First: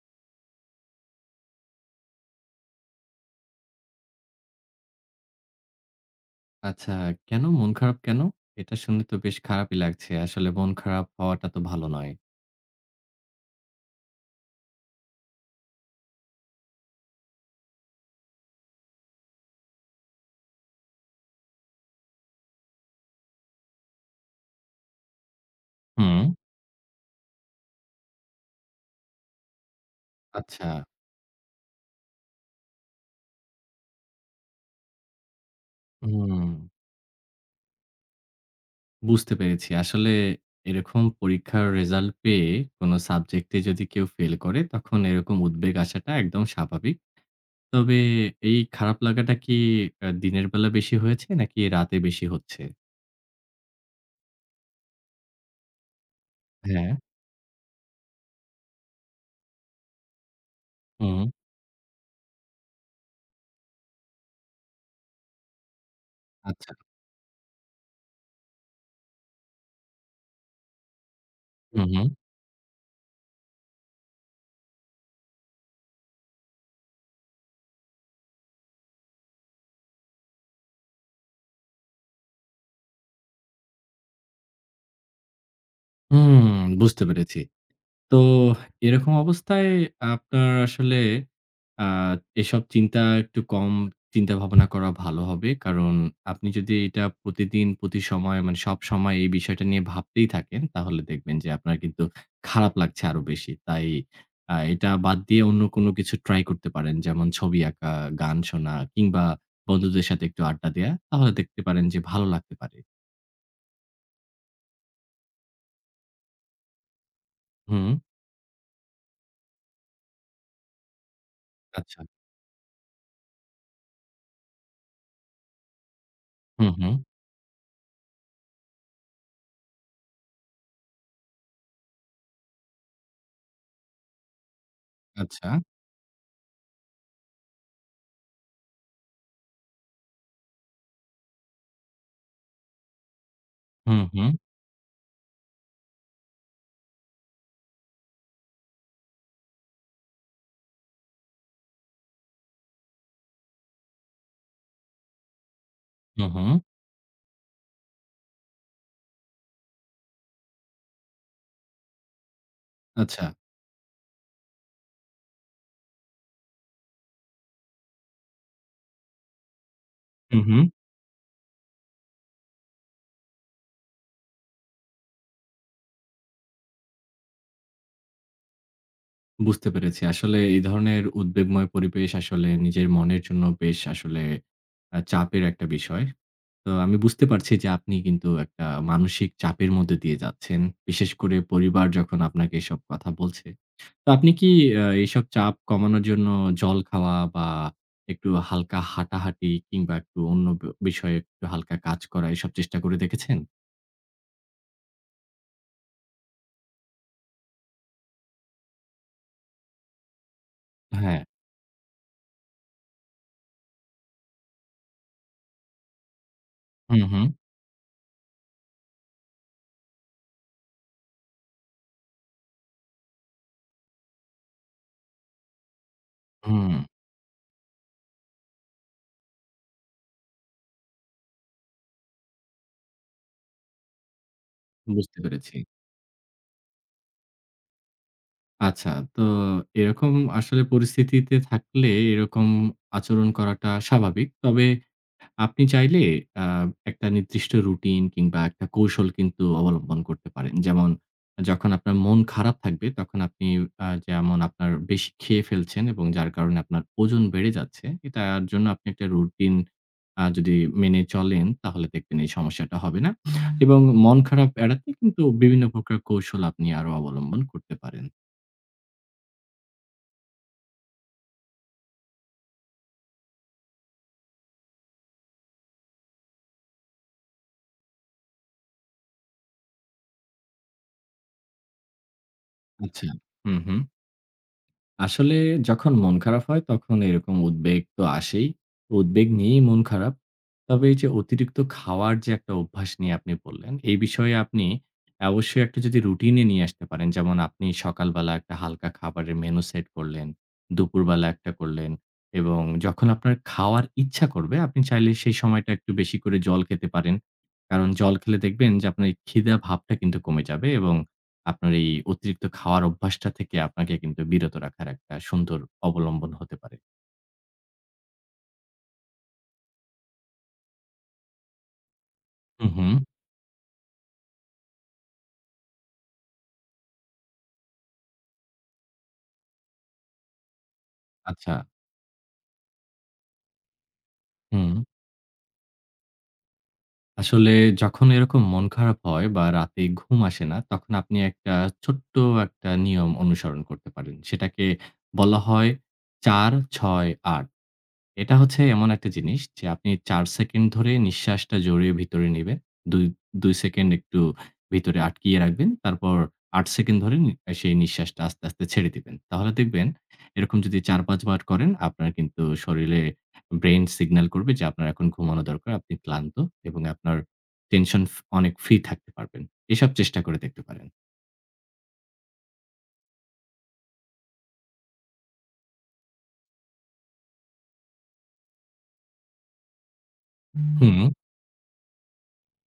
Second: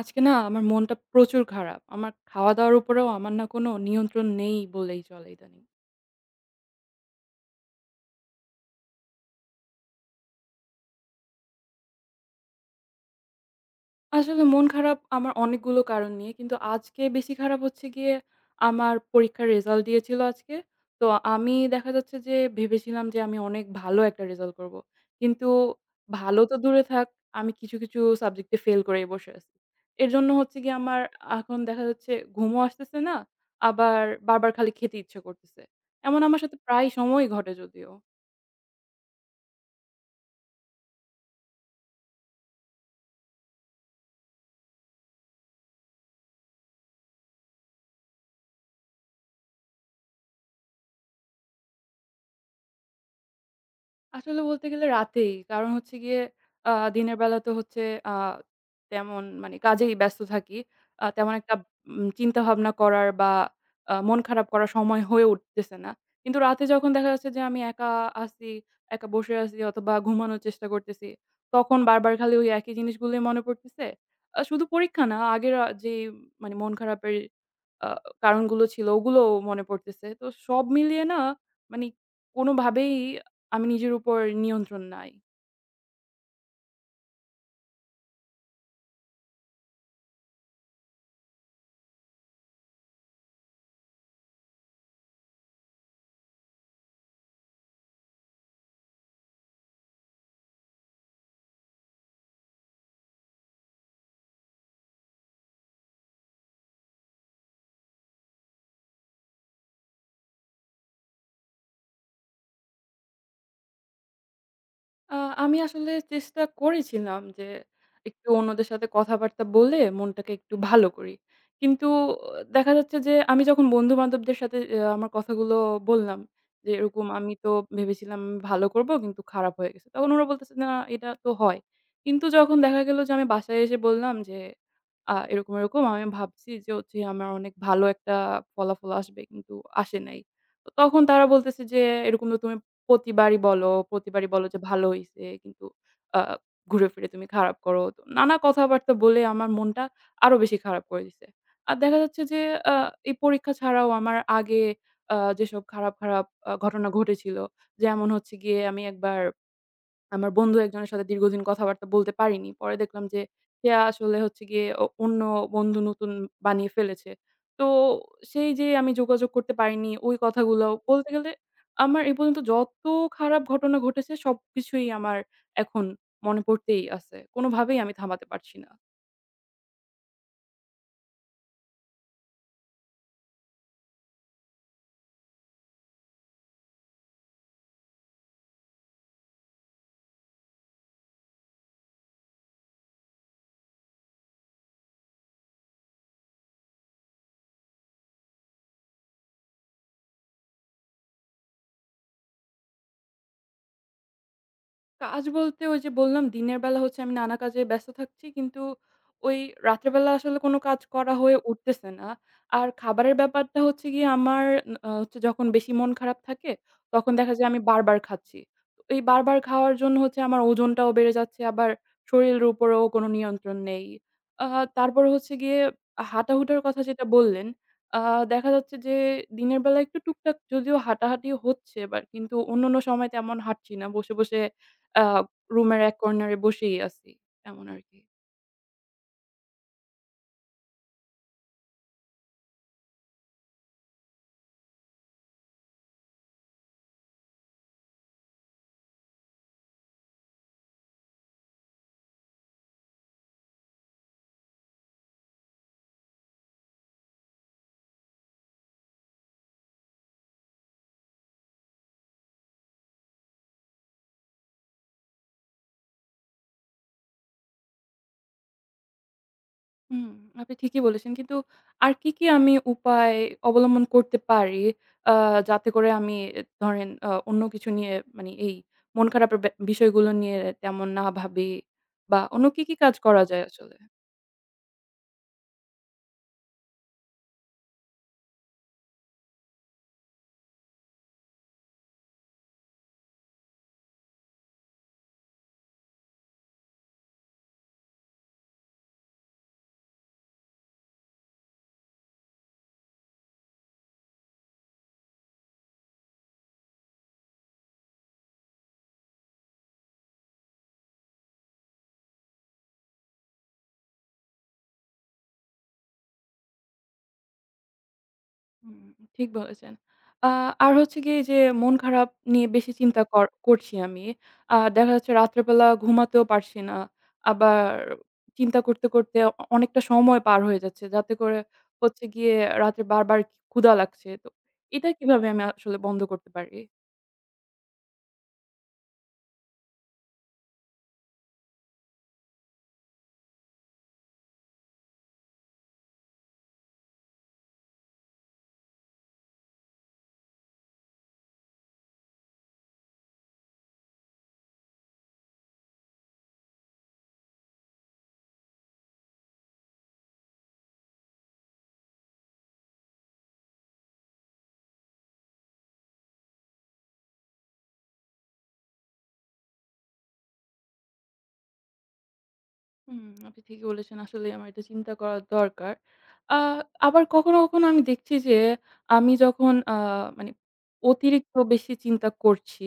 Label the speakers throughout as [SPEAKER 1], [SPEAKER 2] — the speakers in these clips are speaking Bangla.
[SPEAKER 1] আজকে না আমার মনটা প্রচুর খারাপ। আমার খাওয়া-দাওয়ার উপরেও আমার না কোনো নিয়ন্ত্রণ নেই বলেই চলে ইদানিং।
[SPEAKER 2] আচ্ছা, কেন? মন খারাপ কেন? এটা শুনে তো বেশ খারাপই লাগছে। আসলে মন খারাপ হওয়াটা তো ভালো নয়।
[SPEAKER 1] আসলে মন খারাপ আমার অনেকগুলো কারণ নিয়ে। কিন্তু আজকে বেশি খারাপ হচ্ছে গিয়ে আমার পরীক্ষার রেজাল্ট দিয়েছিল আজকে। তো আমি দেখা যাচ্ছে যে ভেবেছিলাম যে আমি অনেক ভালো একটা রেজাল্ট করব। কিন্তু
[SPEAKER 2] হুম।
[SPEAKER 1] ভালো তো দূরে থাক, আমি কিছু সাবজেক্টে ফেল করেই বসে আছি। এর জন্য হচ্ছে
[SPEAKER 2] আচ্ছা,
[SPEAKER 1] গিয়ে আমার এখন দেখা যাচ্ছে ঘুমও আসতেছে না, আবার বারবার খালি খেতে ইচ্ছে করতেছে। এমন আমার
[SPEAKER 2] হুম,
[SPEAKER 1] সাথে প্রায় সময়ই ঘটে যদিও।
[SPEAKER 2] বুঝতে পেরেছি। আসলে এরকম পরীক্ষার রেজাল্ট পেয়ে কোনো সাবজেক্টে যদি কেউ ফেল করে, তখন এরকম উদ্বেগ আসাটা একদম স্বাভাবিক। তবে এই খারাপ লাগাটা কি দিনের বেলা বেশি হয়েছে নাকি রাতে বেশি হচ্ছে?
[SPEAKER 1] আসলে বলতে গেলে রাতেই। কারণ হচ্ছে গিয়ে
[SPEAKER 2] হ্যাঁ।
[SPEAKER 1] দিনের বেলা তো হচ্ছে আ তেমন মানে কাজেই ব্যস্ত থাকি।
[SPEAKER 2] হুম।
[SPEAKER 1] তেমন একটা চিন্তাভাবনা করার বা মন খারাপ করার সময় হয়ে উঠতেছে না। কিন্তু রাতে
[SPEAKER 2] আচ্ছা।
[SPEAKER 1] যখন দেখা যাচ্ছে যে আমি একা আছি, একা বসে আছি অথবা ঘুমানোর চেষ্টা করতেছি, তখন
[SPEAKER 2] হুম, হুম।
[SPEAKER 1] বারবার খালি ওই একই জিনিসগুলোই মনে পড়তেছে। শুধু পরীক্ষা না, আগের যে মানে মন খারাপের আ কারণগুলো ছিল ওগুলোও মনে পড়তেছে। তো সব মিলিয়ে না মানে কোনোভাবেই আমি নিজের উপর নিয়ন্ত্রণ নাই।
[SPEAKER 2] হুম, বুঝতে পেরেছি। তো এরকম অবস্থায় আপনার আসলে আ এসব চিন্তা একটু কম চিন্তাভাবনা করা ভালো হবে। কারণ আপনি যদি এটা প্রতিদিন, প্রতি সময় মানে সবসময় এই বিষয়টা নিয়ে ভাবতেই থাকেন, তাহলে দেখবেন যে আপনার কিন্তু খারাপ লাগছে আরো বেশি। তাই এটা বাদ দিয়ে অন্য কোনো কিছু ট্রাই করতে পারেন। যেমন ছবি আঁকা, গান শোনা কিংবা বন্ধুদের সাথে একটু আড্ডা দেয়া। তাহলে দেখতে পারেন যে ভালো লাগতে পারে।
[SPEAKER 1] আ আমি আসলে চেষ্টা করেছিলাম যে
[SPEAKER 2] হুম,
[SPEAKER 1] একটু অন্যদের সাথে কথাবার্তা বলে মনটাকে একটু ভালো করি। কিন্তু
[SPEAKER 2] আচ্ছা।
[SPEAKER 1] আহ, দেখা যাচ্ছে যে আমি যখন বন্ধু-বান্ধবদের সাথে আমার কথাগুলো বললাম
[SPEAKER 2] হুম,
[SPEAKER 1] যে
[SPEAKER 2] হুম,
[SPEAKER 1] এরকম আমি তো ভেবেছিলাম ভালো করব কিন্তু খারাপ হয়ে গেছে। তখন ওরা বলতেছে, "না এটা তো হয়।" কিন্তু যখন দেখা গেল যে আমি বাসায় এসে বললাম যে
[SPEAKER 2] আচ্ছা।
[SPEAKER 1] এরকম আমি ভাবছি যে হচ্ছে আমার অনেক ভালো একটা ফলাফল আসবে কিন্তু আসে নাই। তো তখন তারা বলতেছে যে, "এরকম তো তুমি প্রতিবারই বলো,
[SPEAKER 2] হুম,
[SPEAKER 1] প্রতিবারই
[SPEAKER 2] হুম,
[SPEAKER 1] বলো যে ভালো হইছে কিন্তু আ ঘুরে ফিরে তুমি খারাপ করো। তো নানা কথাবার্তা বলে আমার মনটা আরো বেশি খারাপ করে দিছে। আর দেখা যাচ্ছে যে আ এই পরীক্ষা ছাড়াও আমার আগে যেসব খারাপ,
[SPEAKER 2] হুম,
[SPEAKER 1] খারাপ
[SPEAKER 2] হুম,
[SPEAKER 1] ঘটনা ঘটেছিল যেমন হচ্ছে গিয়ে আমি একবার আমার বন্ধু একজনের সাথে দীর্ঘদিন কথাবার্তা বলতে পারিনি। পরে দেখলাম যে
[SPEAKER 2] আচ্ছা।
[SPEAKER 1] সে আসলে হচ্ছে গিয়ে অন্য বন্ধু নতুন বানিয়ে ফেলেছে। তো সেই যে আমি যোগাযোগ করতে পারিনি ওই
[SPEAKER 2] হুম, হুম।
[SPEAKER 1] কথাগুলো বলতে গেলে আমার এ পর্যন্ত যত খারাপ ঘটনা ঘটেছে সবকিছুই আমার এখন মনে পড়তেই আছে। কোনোভাবেই আমি থামাতে পারছি না।
[SPEAKER 2] বুঝতে পেরেছি। আসলে এই ধরনের উদ্বেগময় পরিবেশ আসলে নিজের মনের জন্য বেশ আসলে চাপের একটা বিষয়। তো আমি বুঝতে পারছি যে আপনি কিন্তু একটা মানসিক চাপের মধ্যে দিয়ে যাচ্ছেন। বিশেষ করে পরিবার যখন আপনাকে এসব কথা বলছে। তো আপনি কি এইসব চাপ কমানোর জন্য জল খাওয়া বা একটু হালকা হাঁটাহাঁটি কিংবা একটু অন্য বিষয়ে একটু হালকা কাজ করা এসব চেষ্টা করে দেখেছেন?
[SPEAKER 1] কাজ বলতে ওই যে বললাম দিনের বেলা হচ্ছে আমি নানা কাজে ব্যস্ত থাকছি। কিন্তু ওই রাতের বেলা আসলে কোনো কাজ করা
[SPEAKER 2] হ্যাঁ।
[SPEAKER 1] হয়ে উঠতেছে না। আর খাবারের ব্যাপারটা হচ্ছে গিয়ে আমার হচ্ছে যখন বেশি মন খারাপ থাকে
[SPEAKER 2] হুম,
[SPEAKER 1] তখন
[SPEAKER 2] হুম,
[SPEAKER 1] দেখা যায় আমি বারবার খাচ্ছি। তো এই বারবার খাওয়ার জন্য হচ্ছে আমার ওজনটাও বেড়ে যাচ্ছে। আবার শরীরের উপরেও কোনো নিয়ন্ত্রণ নেই। আ তারপরে হচ্ছে গিয়ে হাঁটাহুটার
[SPEAKER 2] হুম।
[SPEAKER 1] কথা যেটা বললেন, আ দেখা যাচ্ছে যে দিনের বেলা একটু টুকটাক যদিও হাঁটাহাঁটি হচ্ছে, বাট কিন্তু অন্যান্য সময় তেমন হাঁটছি না। বসে আ
[SPEAKER 2] বুঝতে পেরেছি।
[SPEAKER 1] রুমের এক কর্নারে বসেই আছি। এমন আরকি।
[SPEAKER 2] আচ্ছা, তো এরকম আসলে পরিস্থিতিতে থাকলে এরকম আচরণ করাটা স্বাভাবিক। তবে আপনি চাইলে আ একটা নির্দিষ্ট রুটিন কিংবা একটা কৌশল কিন্তু অবলম্বন করতে পারেন। যেমন যখন আপনার মন খারাপ থাকবে তখন আপনি যেমন আপনার বেশি খেয়ে ফেলছেন এবং যার কারণে আপনার ওজন বেড়ে যাচ্ছে, এটার জন্য আপনি একটা রুটিন যদি মেনে চলেন তাহলে দেখবেন এই সমস্যাটা হবে না। এবং মন খারাপ এড়াতে কিন্তু বিভিন্ন প্রকার কৌশল আপনি আরো অবলম্বন করতে পারেন।
[SPEAKER 1] হুম, আপনি ঠিকই বলেছেন। কিন্তু আর কি আমি উপায় অবলম্বন করতে পারি আ যাতে করে আমি ধরেন অন্য কিছু নিয়ে মানে এই মন খারাপের বিষয়গুলো নিয়ে তেমন না ভাবি বা অন্য কি কাজ
[SPEAKER 2] আচ্ছা।
[SPEAKER 1] করা যায়
[SPEAKER 2] হুম,
[SPEAKER 1] আসলে?
[SPEAKER 2] হুম। আসলে যখন মন খারাপ হয় তখন এরকম উদ্বেগ তো আসেই। উদ্বেগ নিয়েই মন খারাপ। তবে এই যে অতিরিক্ত খাওয়ার যে একটা অভ্যাস নিয়ে আপনি বললেন, এই বিষয়ে আপনি অবশ্যই একটা যদি রুটিন এ নিয়ে আসতে পারেন। যেমন আপনি সকালবেলা একটা হালকা খাবারের মেনু সেট করলেন, দুপুরবেলা একটা করলেন এবং যখন আপনার খাওয়ার ইচ্ছা করবে আপনি চাইলে সেই সময়টা একটু বেশি করে জল খেতে পারেন। কারণ জল খেলে দেখবেন যে আপনার এই ক্ষিধা ভাবটা কিন্তু কমে যাবে এবং আপনার এই অতিরিক্ত খাওয়ার অভ্যাসটা থেকে আপনাকে কিন্তু বিরত রাখার একটা সুন্দর অবলম্বন হতে পারে।
[SPEAKER 1] হুম, ঠিক বলেছেন। আ আর হচ্ছে গিয়ে এই যে মন খারাপ নিয়ে
[SPEAKER 2] হুম,
[SPEAKER 1] বেশি
[SPEAKER 2] হুম।
[SPEAKER 1] চিন্তা কর করছি আমি। দেখা যাচ্ছে রাত্রেবেলা ঘুমাতেও পারছি না। আবার চিন্তা করতে অনেকটা সময় পার হয়ে যাচ্ছে। যাতে করে
[SPEAKER 2] আচ্ছা।
[SPEAKER 1] হচ্ছে গিয়ে রাতে বারবার ক্ষুধা লাগছে। তো
[SPEAKER 2] হুম।
[SPEAKER 1] এটা কিভাবে আমি আসলে বন্ধ করতে পারি?
[SPEAKER 2] আসলে যখন এরকম মন খারাপ হয় বা রাতে ঘুম আসে না, তখন আপনি একটা ছোট্ট একটা নিয়ম অনুসরণ করতে পারেন। সেটাকে বলা হয় ৪, ৬, ৮। এটা হচ্ছে এমন একটা জিনিস যে আপনি ৪ সেকেন্ড ধরে নিঃশ্বাসটা জড়িয়ে ভিতরে নিবেন। ২ ২ সেকেন্ড একটু ভিতরে আটকিয়ে রাখবেন। তারপর ৮ সেকেন্ড ধরে সেই নিঃশ্বাসটা আস্তে, আস্তে ছেড়ে দিবেন। তাহলে দেখবেন এরকম যদি ৪-৫ বার করেন আপনার কিন্তু শরীরে ব্রেইন সিগন্যাল করবে যে আপনার এখন ঘুমানো দরকার। আপনি ক্লান্ত এবং আপনার টেনশন অনেক ফ্রি থাকতে পারবেন। এসব চেষ্টা করে দেখতে পারেন।
[SPEAKER 1] হুম, আপনি ঠিকই বলেছেন। আসলেই আমার এটা চিন্তা করা দরকার। আ আবার কখনো আমি দেখছি যে আমি যখন মানে
[SPEAKER 2] হুম,
[SPEAKER 1] অতিরিক্ত বেশি চিন্তা করছি,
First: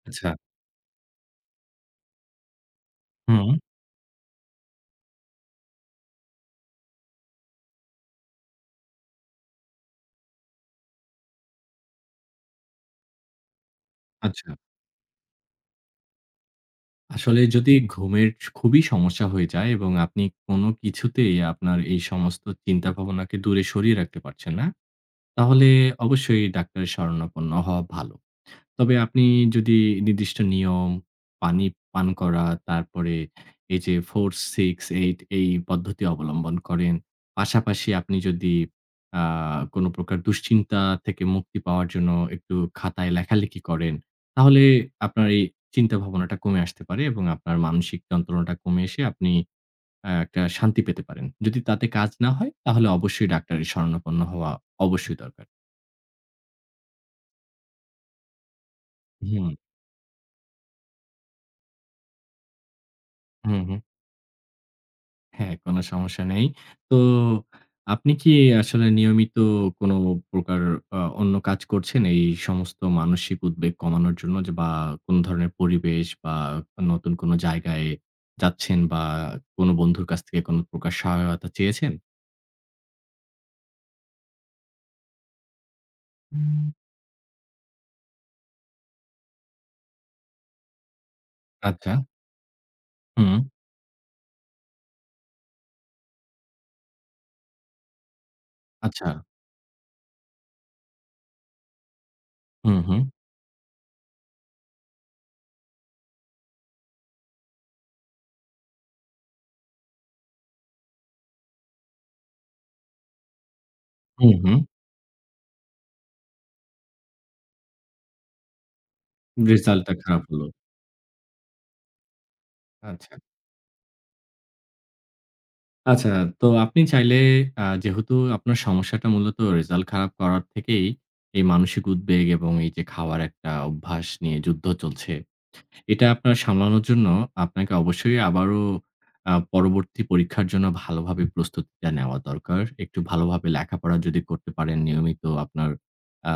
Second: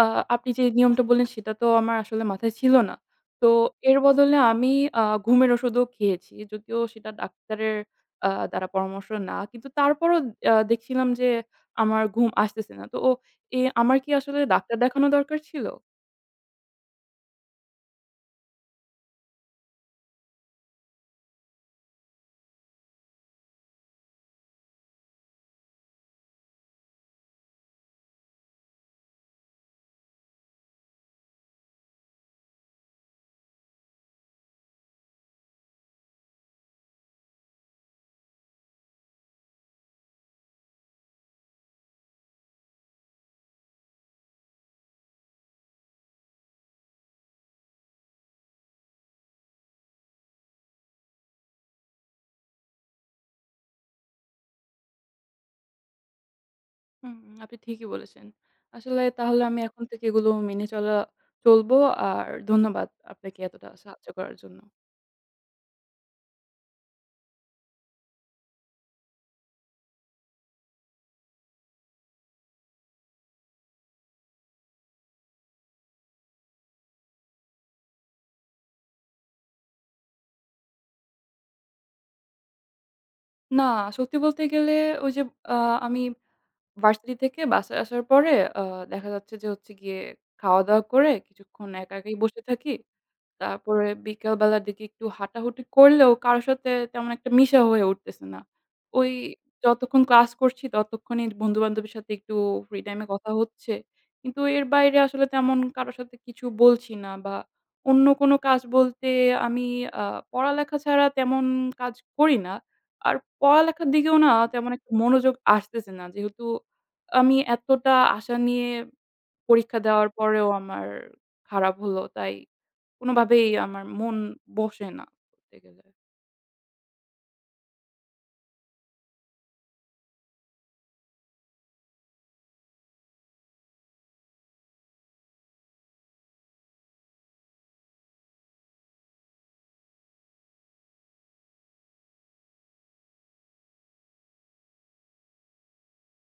[SPEAKER 1] আ
[SPEAKER 2] আচ্ছা।
[SPEAKER 1] আপনি যে নিয়মটা বললেন সেটা তো আমার আসলে মাথায় ছিল না।
[SPEAKER 2] হুম,
[SPEAKER 1] তো এর বদলে আমি ঘুমের ওষুধও খেয়েছি। যদিও সেটা ডাক্তারের দ্বারা পরামর্শ না। কিন্তু তারপরও দেখছিলাম যে আমার ঘুম আসতেছে না। তো ও এ আমার কি আসলে
[SPEAKER 2] আচ্ছা।
[SPEAKER 1] ডাক্তার দেখানো দরকার ছিল?
[SPEAKER 2] আসলে যদি ঘুমের খুবই সমস্যা হয়ে যায় এবং আপনি কোনো কিছুতেই আপনার এই সমস্ত চিন্তা ভাবনাকে দূরে সরিয়ে রাখতে পারছেন না, তাহলে অবশ্যই ডাক্তারের শরণাপন্ন হওয়া ভালো। তবে আপনি যদি নির্দিষ্ট নিয়ম, পানি পান করা, তারপরে এই যে 4, 6, 8 এই পদ্ধতি অবলম্বন করেন। পাশাপাশি আপনি যদি আ কোন প্রকার দুশ্চিন্তা থেকে মুক্তি পাওয়ার জন্য একটু খাতায় লেখালেখি করেন, তাহলে আপনার এই চিন্তা ভাবনাটা কমে আসতে পারে এবং আপনার মানসিক যন্ত্রণাটা কমে এসে আপনি একটা শান্তি পেতে পারেন। যদি তাতে কাজ না হয় তাহলে অবশ্যই ডাক্তারের শরণাপন্ন হওয়া অবশ্যই দরকার।
[SPEAKER 1] হুম, আপনি ঠিকই বলেছেন। আসলে তাহলে
[SPEAKER 2] হুম,
[SPEAKER 1] আমি এখন থেকে এগুলো মেনে চলা চলবো। আর ধন্যবাদ আপনাকে
[SPEAKER 2] হুম,
[SPEAKER 1] এতটা
[SPEAKER 2] হুম।
[SPEAKER 1] সাহায্য করার জন্য।
[SPEAKER 2] হ্যাঁ, কোনো সমস্যা নেই। তো আপনি কি আসলে নিয়মিত কোনো প্রকার অন্য কাজ করছেন এই সমস্ত মানসিক উদ্বেগ কমানোর জন্য যে বা কোন ধরনের পরিবেশ বা নতুন কোনো জায়গায় যাচ্ছেন বা কোনো বন্ধুর কাছ থেকে কোনো প্রকার সহায়তা চেয়েছেন?
[SPEAKER 1] না সত্যি বলতে গেলে ওই যে আ আমি ভার্সিটি থেকে বাসায় আসার পরে আ দেখা যাচ্ছে যে হচ্ছে গিয়ে খাওয়া-দাওয়া করে কিছুক্ষণ
[SPEAKER 2] আচ্ছা।
[SPEAKER 1] একা একাই বসে থাকি।
[SPEAKER 2] হুম,
[SPEAKER 1] তারপরে বিকেল বেলার দিকে একটু হাঁটাহুটি করলেও কারো সাথে তেমন একটা মিশা হয়ে উঠতেছে না।
[SPEAKER 2] আচ্ছা।
[SPEAKER 1] ওই যতক্ষণ ক্লাস করছি ততক্ষণই বন্ধু-বান্ধবের সাথে একটু
[SPEAKER 2] হুম,
[SPEAKER 1] ফ্রি
[SPEAKER 2] হুম।
[SPEAKER 1] টাইমে কথা হচ্ছে। কিন্তু এর বাইরে আসলে তেমন কারো সাথে কিছু বলছি না বা অন্য কোনো কাজ বলতে আমি আ পড়ালেখা ছাড়া তেমন কাজ করি না। আর পড়ালেখার দিকেও
[SPEAKER 2] হুম,
[SPEAKER 1] না
[SPEAKER 2] হুম।
[SPEAKER 1] তেমন একটা মনোযোগ আসতেছে না। যেহেতু আমি এতটা আশা নিয়ে পরীক্ষা
[SPEAKER 2] রিসাল্টটা
[SPEAKER 1] দেওয়ার
[SPEAKER 2] খারাপ হলো।
[SPEAKER 1] পরেও আমার খারাপ হলো তাই
[SPEAKER 2] আচ্ছা।
[SPEAKER 1] কোনোভাবেই আমার মন বসে না বলতে গেলে।
[SPEAKER 2] আচ্ছা, তো আপনি চাইলে যেহেতু আপনার সমস্যাটা মূলত রেজাল্ট খারাপ করার থেকেই এই মানসিক উদ্বেগ এবং এই যে খাওয়ার একটা অভ্যাস নিয়ে যুদ্ধ চলছে, এটা আপনার সামলানোর জন্য আপনাকে অবশ্যই আবারও পরবর্তী পরীক্ষার জন্য ভালোভাবে প্রস্তুতিটা নেওয়া দরকার। একটু ভালোভাবে লেখাপড়া যদি করতে পারেন নিয়মিত আপনার আ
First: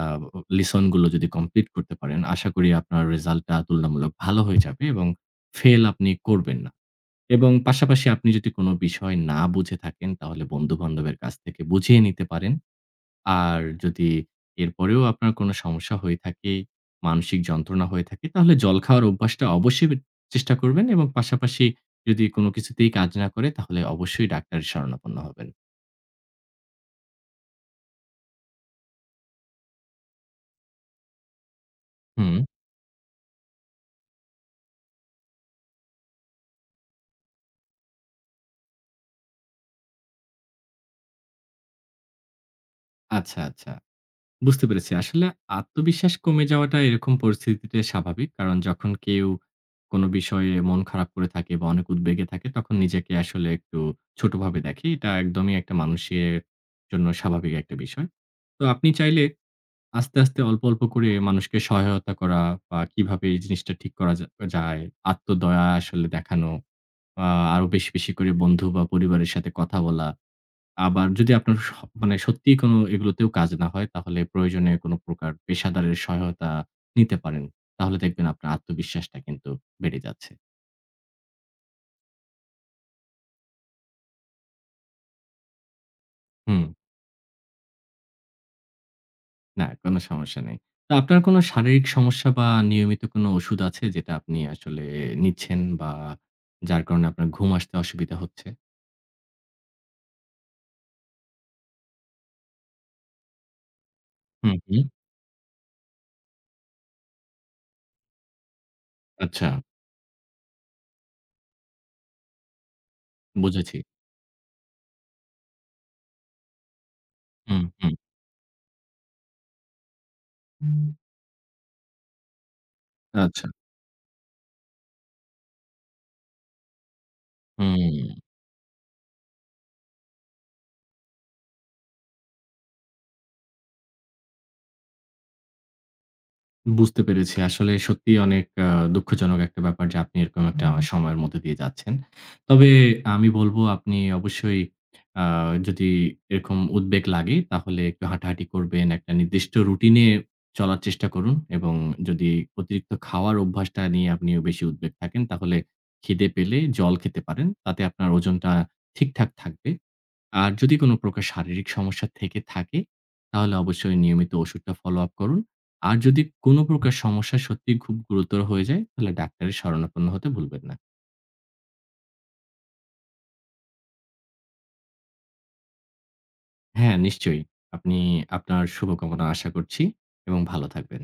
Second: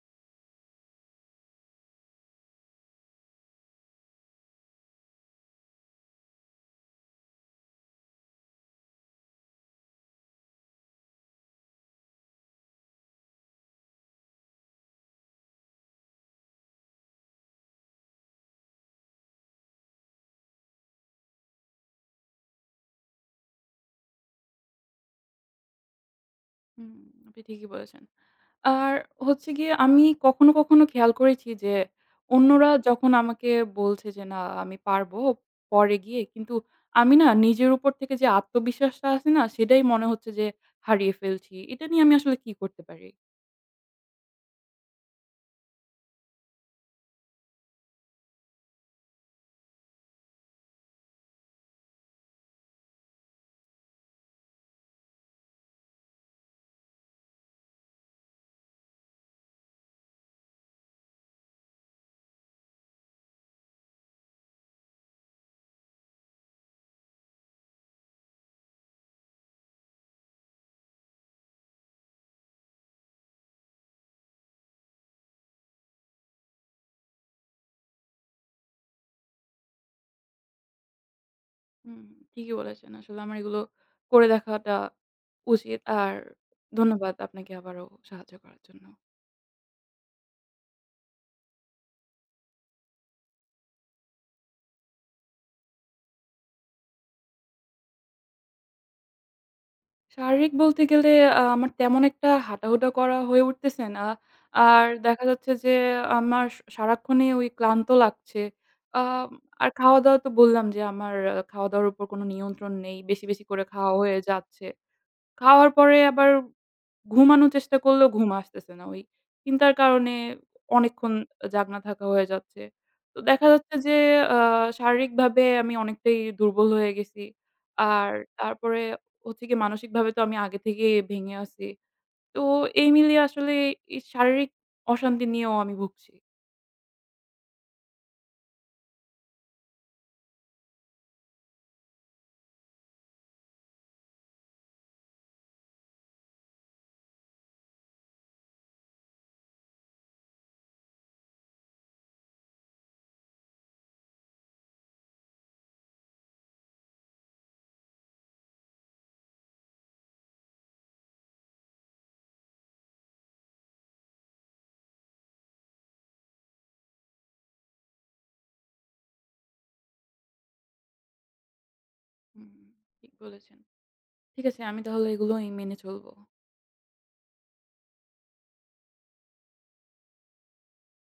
[SPEAKER 2] লিসন গুলো যদি কমপ্লিট করতে পারেন, আশা করি আপনার রেজাল্টটা তুলনামূলক ভালো হয়ে যাবে এবং ফেল আপনি করবেন না। এবং পাশাপাশি আপনি যদি কোনো বিষয় না বুঝে থাকেন, তাহলে বন্ধু-বান্ধবের কাছ থেকে বুঝিয়ে নিতে পারেন। আর যদি এরপরেও আপনার কোনো সমস্যা হয়ে থাকে, মানসিক যন্ত্রণা হয়ে থাকে, তাহলে জল খাওয়ার অভ্যাসটা অবশ্যই চেষ্টা করবেন এবং পাশাপাশি যদি কোনো কিছুতেই কাজ না করে, তাহলে অবশ্যই ডাক্তারের শরণাপন্ন হবেন।
[SPEAKER 1] হুম, আপনি ঠিকই বলেছেন। আর হচ্ছে গিয়ে আমি কখনো খেয়াল করেছি যে
[SPEAKER 2] হুম,
[SPEAKER 1] অন্যরা যখন আমাকে বলছে যে, "না আমি পারবো" পরে গিয়ে কিন্তু আমি না নিজের উপর থেকে যে আত্মবিশ্বাসটা আছে না সেটাই মনে হচ্ছে যে হারিয়ে ফেলছি। এটা নিয়ে আমি আসলে কি করতে পারি?
[SPEAKER 2] আচ্ছা, আচ্ছা। বুঝতে পেরেছি। আসলে আত্মবিশ্বাস কমে যাওয়াটা এরকম পরিস্থিতিতে স্বাভাবিক। কারণ যখন কেউ কোন বিষয়ে মন খারাপ করে থাকে বা অনেক উদ্বেগে থাকে তখন নিজেকে আসলে একটু ছোটভাবে দেখে। এটা একদমই একটা মানুষের জন্য স্বাভাবিক একটা বিষয়। তো আপনি চাইলে আস্তে, আস্তে অল্প, অল্প করে মানুষকে সহায়তা করা বা কিভাবে এই জিনিসটা ঠিক করা যায়, আত্মদয়া আসলে দেখানো, আ আরো বেশি, বেশি করে বন্ধু বা পরিবারের সাথে কথা বলা। আবার যদি আপনার মানে সত্যিই কোনো এগুলোতেও কাজ না হয়, তাহলে প্রয়োজনে কোনো প্রকার পেশাদারের সহায়তা নিতে পারেন। তাহলে দেখবেন আপনার আত্মবিশ্বাসটা কিন্তু বেড়ে যাচ্ছে।
[SPEAKER 1] হুম, ঠিকই বলেছেন। আসলে আমার এগুলো করে দেখাটা উচিত। আর
[SPEAKER 2] হুম,
[SPEAKER 1] ধন্যবাদ আপনাকে আবারও সাহায্য করার জন্য।
[SPEAKER 2] না কোনো সমস্যা নেই। তো আপনার কোনো শারীরিক সমস্যা বা নিয়মিত কোনো ওষুধ আছে যেটা আপনি আসলে নিচ্ছেন বা যার কারণে আপনার ঘুম আসতে অসুবিধা হচ্ছে?
[SPEAKER 1] শারীরিক বলতে গেলে আমার তেমন একটা হাঁটাহুটা করা হয়ে উঠতেছে না।
[SPEAKER 2] হুম, হুম।
[SPEAKER 1] আর দেখা যাচ্ছে যে আমার সারাক্ষণই ওই ক্লান্ত লাগছে। আম
[SPEAKER 2] আচ্ছা,
[SPEAKER 1] আর খাওয়া-দাওয়া তো বললাম যে আমার খাওয়া-দাওয়ার উপর কোনো নিয়ন্ত্রণ নেই। বেশি করে
[SPEAKER 2] বুঝেছি।
[SPEAKER 1] খাওয়া হয়ে যাচ্ছে। খাওয়ার পরে আবার ঘুমানোর
[SPEAKER 2] হুম,
[SPEAKER 1] চেষ্টা
[SPEAKER 2] হুম।
[SPEAKER 1] করলেও ঘুম আসতেছে না। ওই চিন্তার কারণে অনেকক্ষণ জাগনা থাকা হয়ে যাচ্ছে। তো
[SPEAKER 2] আচ্ছা,
[SPEAKER 1] দেখা যাচ্ছে যে আ শারীরিকভাবে আমি অনেকটাই দুর্বল হয়ে গেছি। আর
[SPEAKER 2] হুম।
[SPEAKER 1] তারপরে হচ্ছে গিয়ে মানসিকভাবে তো আমি আগে থেকেই ভেঙে আছি। তো এই মিলিয়ে আসলে এই শারীরিক অশান্তি নিয়েও আমি ভুগছি।
[SPEAKER 2] বুঝতে পেরেছি। আসলে সত্যিই অনেক দুঃখজনক একটা ব্যাপার যে আপনি এরকম একটা সময়ের মধ্যে দিয়ে যাচ্ছেন। তবে আমি বলব আপনি অবশ্যই আ যদি এরকম উদ্বেগ লাগে তাহলে একটু হাঁটাহাঁটি করবেন, একটা নির্দিষ্ট রুটিনে চলার চেষ্টা করুন এবং যদি অতিরিক্ত খাওয়ার অভ্যাসটা নিয়ে আপনিও বেশি উদ্বেগ থাকেন তাহলে খিদে পেলে জল খেতে পারেন। তাতে আপনার ওজনটা ঠিকঠাক থাকবে। আর যদি কোনো প্রকার শারীরিক সমস্যা থেকে থাকে, তাহলে অবশ্যই নিয়মিত ওষুধটা ফলো আপ করুন। আর যদি কোনো প্রকার সমস্যা সত্যিই খুব গুরুতর হয়ে যায়, তাহলে ডাক্তারের শরণাপন্ন হতে ভুলবেন না।
[SPEAKER 1] হুম, ঠিক বলেছেন। ঠিক আছে আমি তাহলে এগুলোই মেনে চলবো।
[SPEAKER 2] হ্যাঁ, নিশ্চয়ই। আপনি আপনার শুভকামনা আশা করছি এবং ভালো থাকবেন।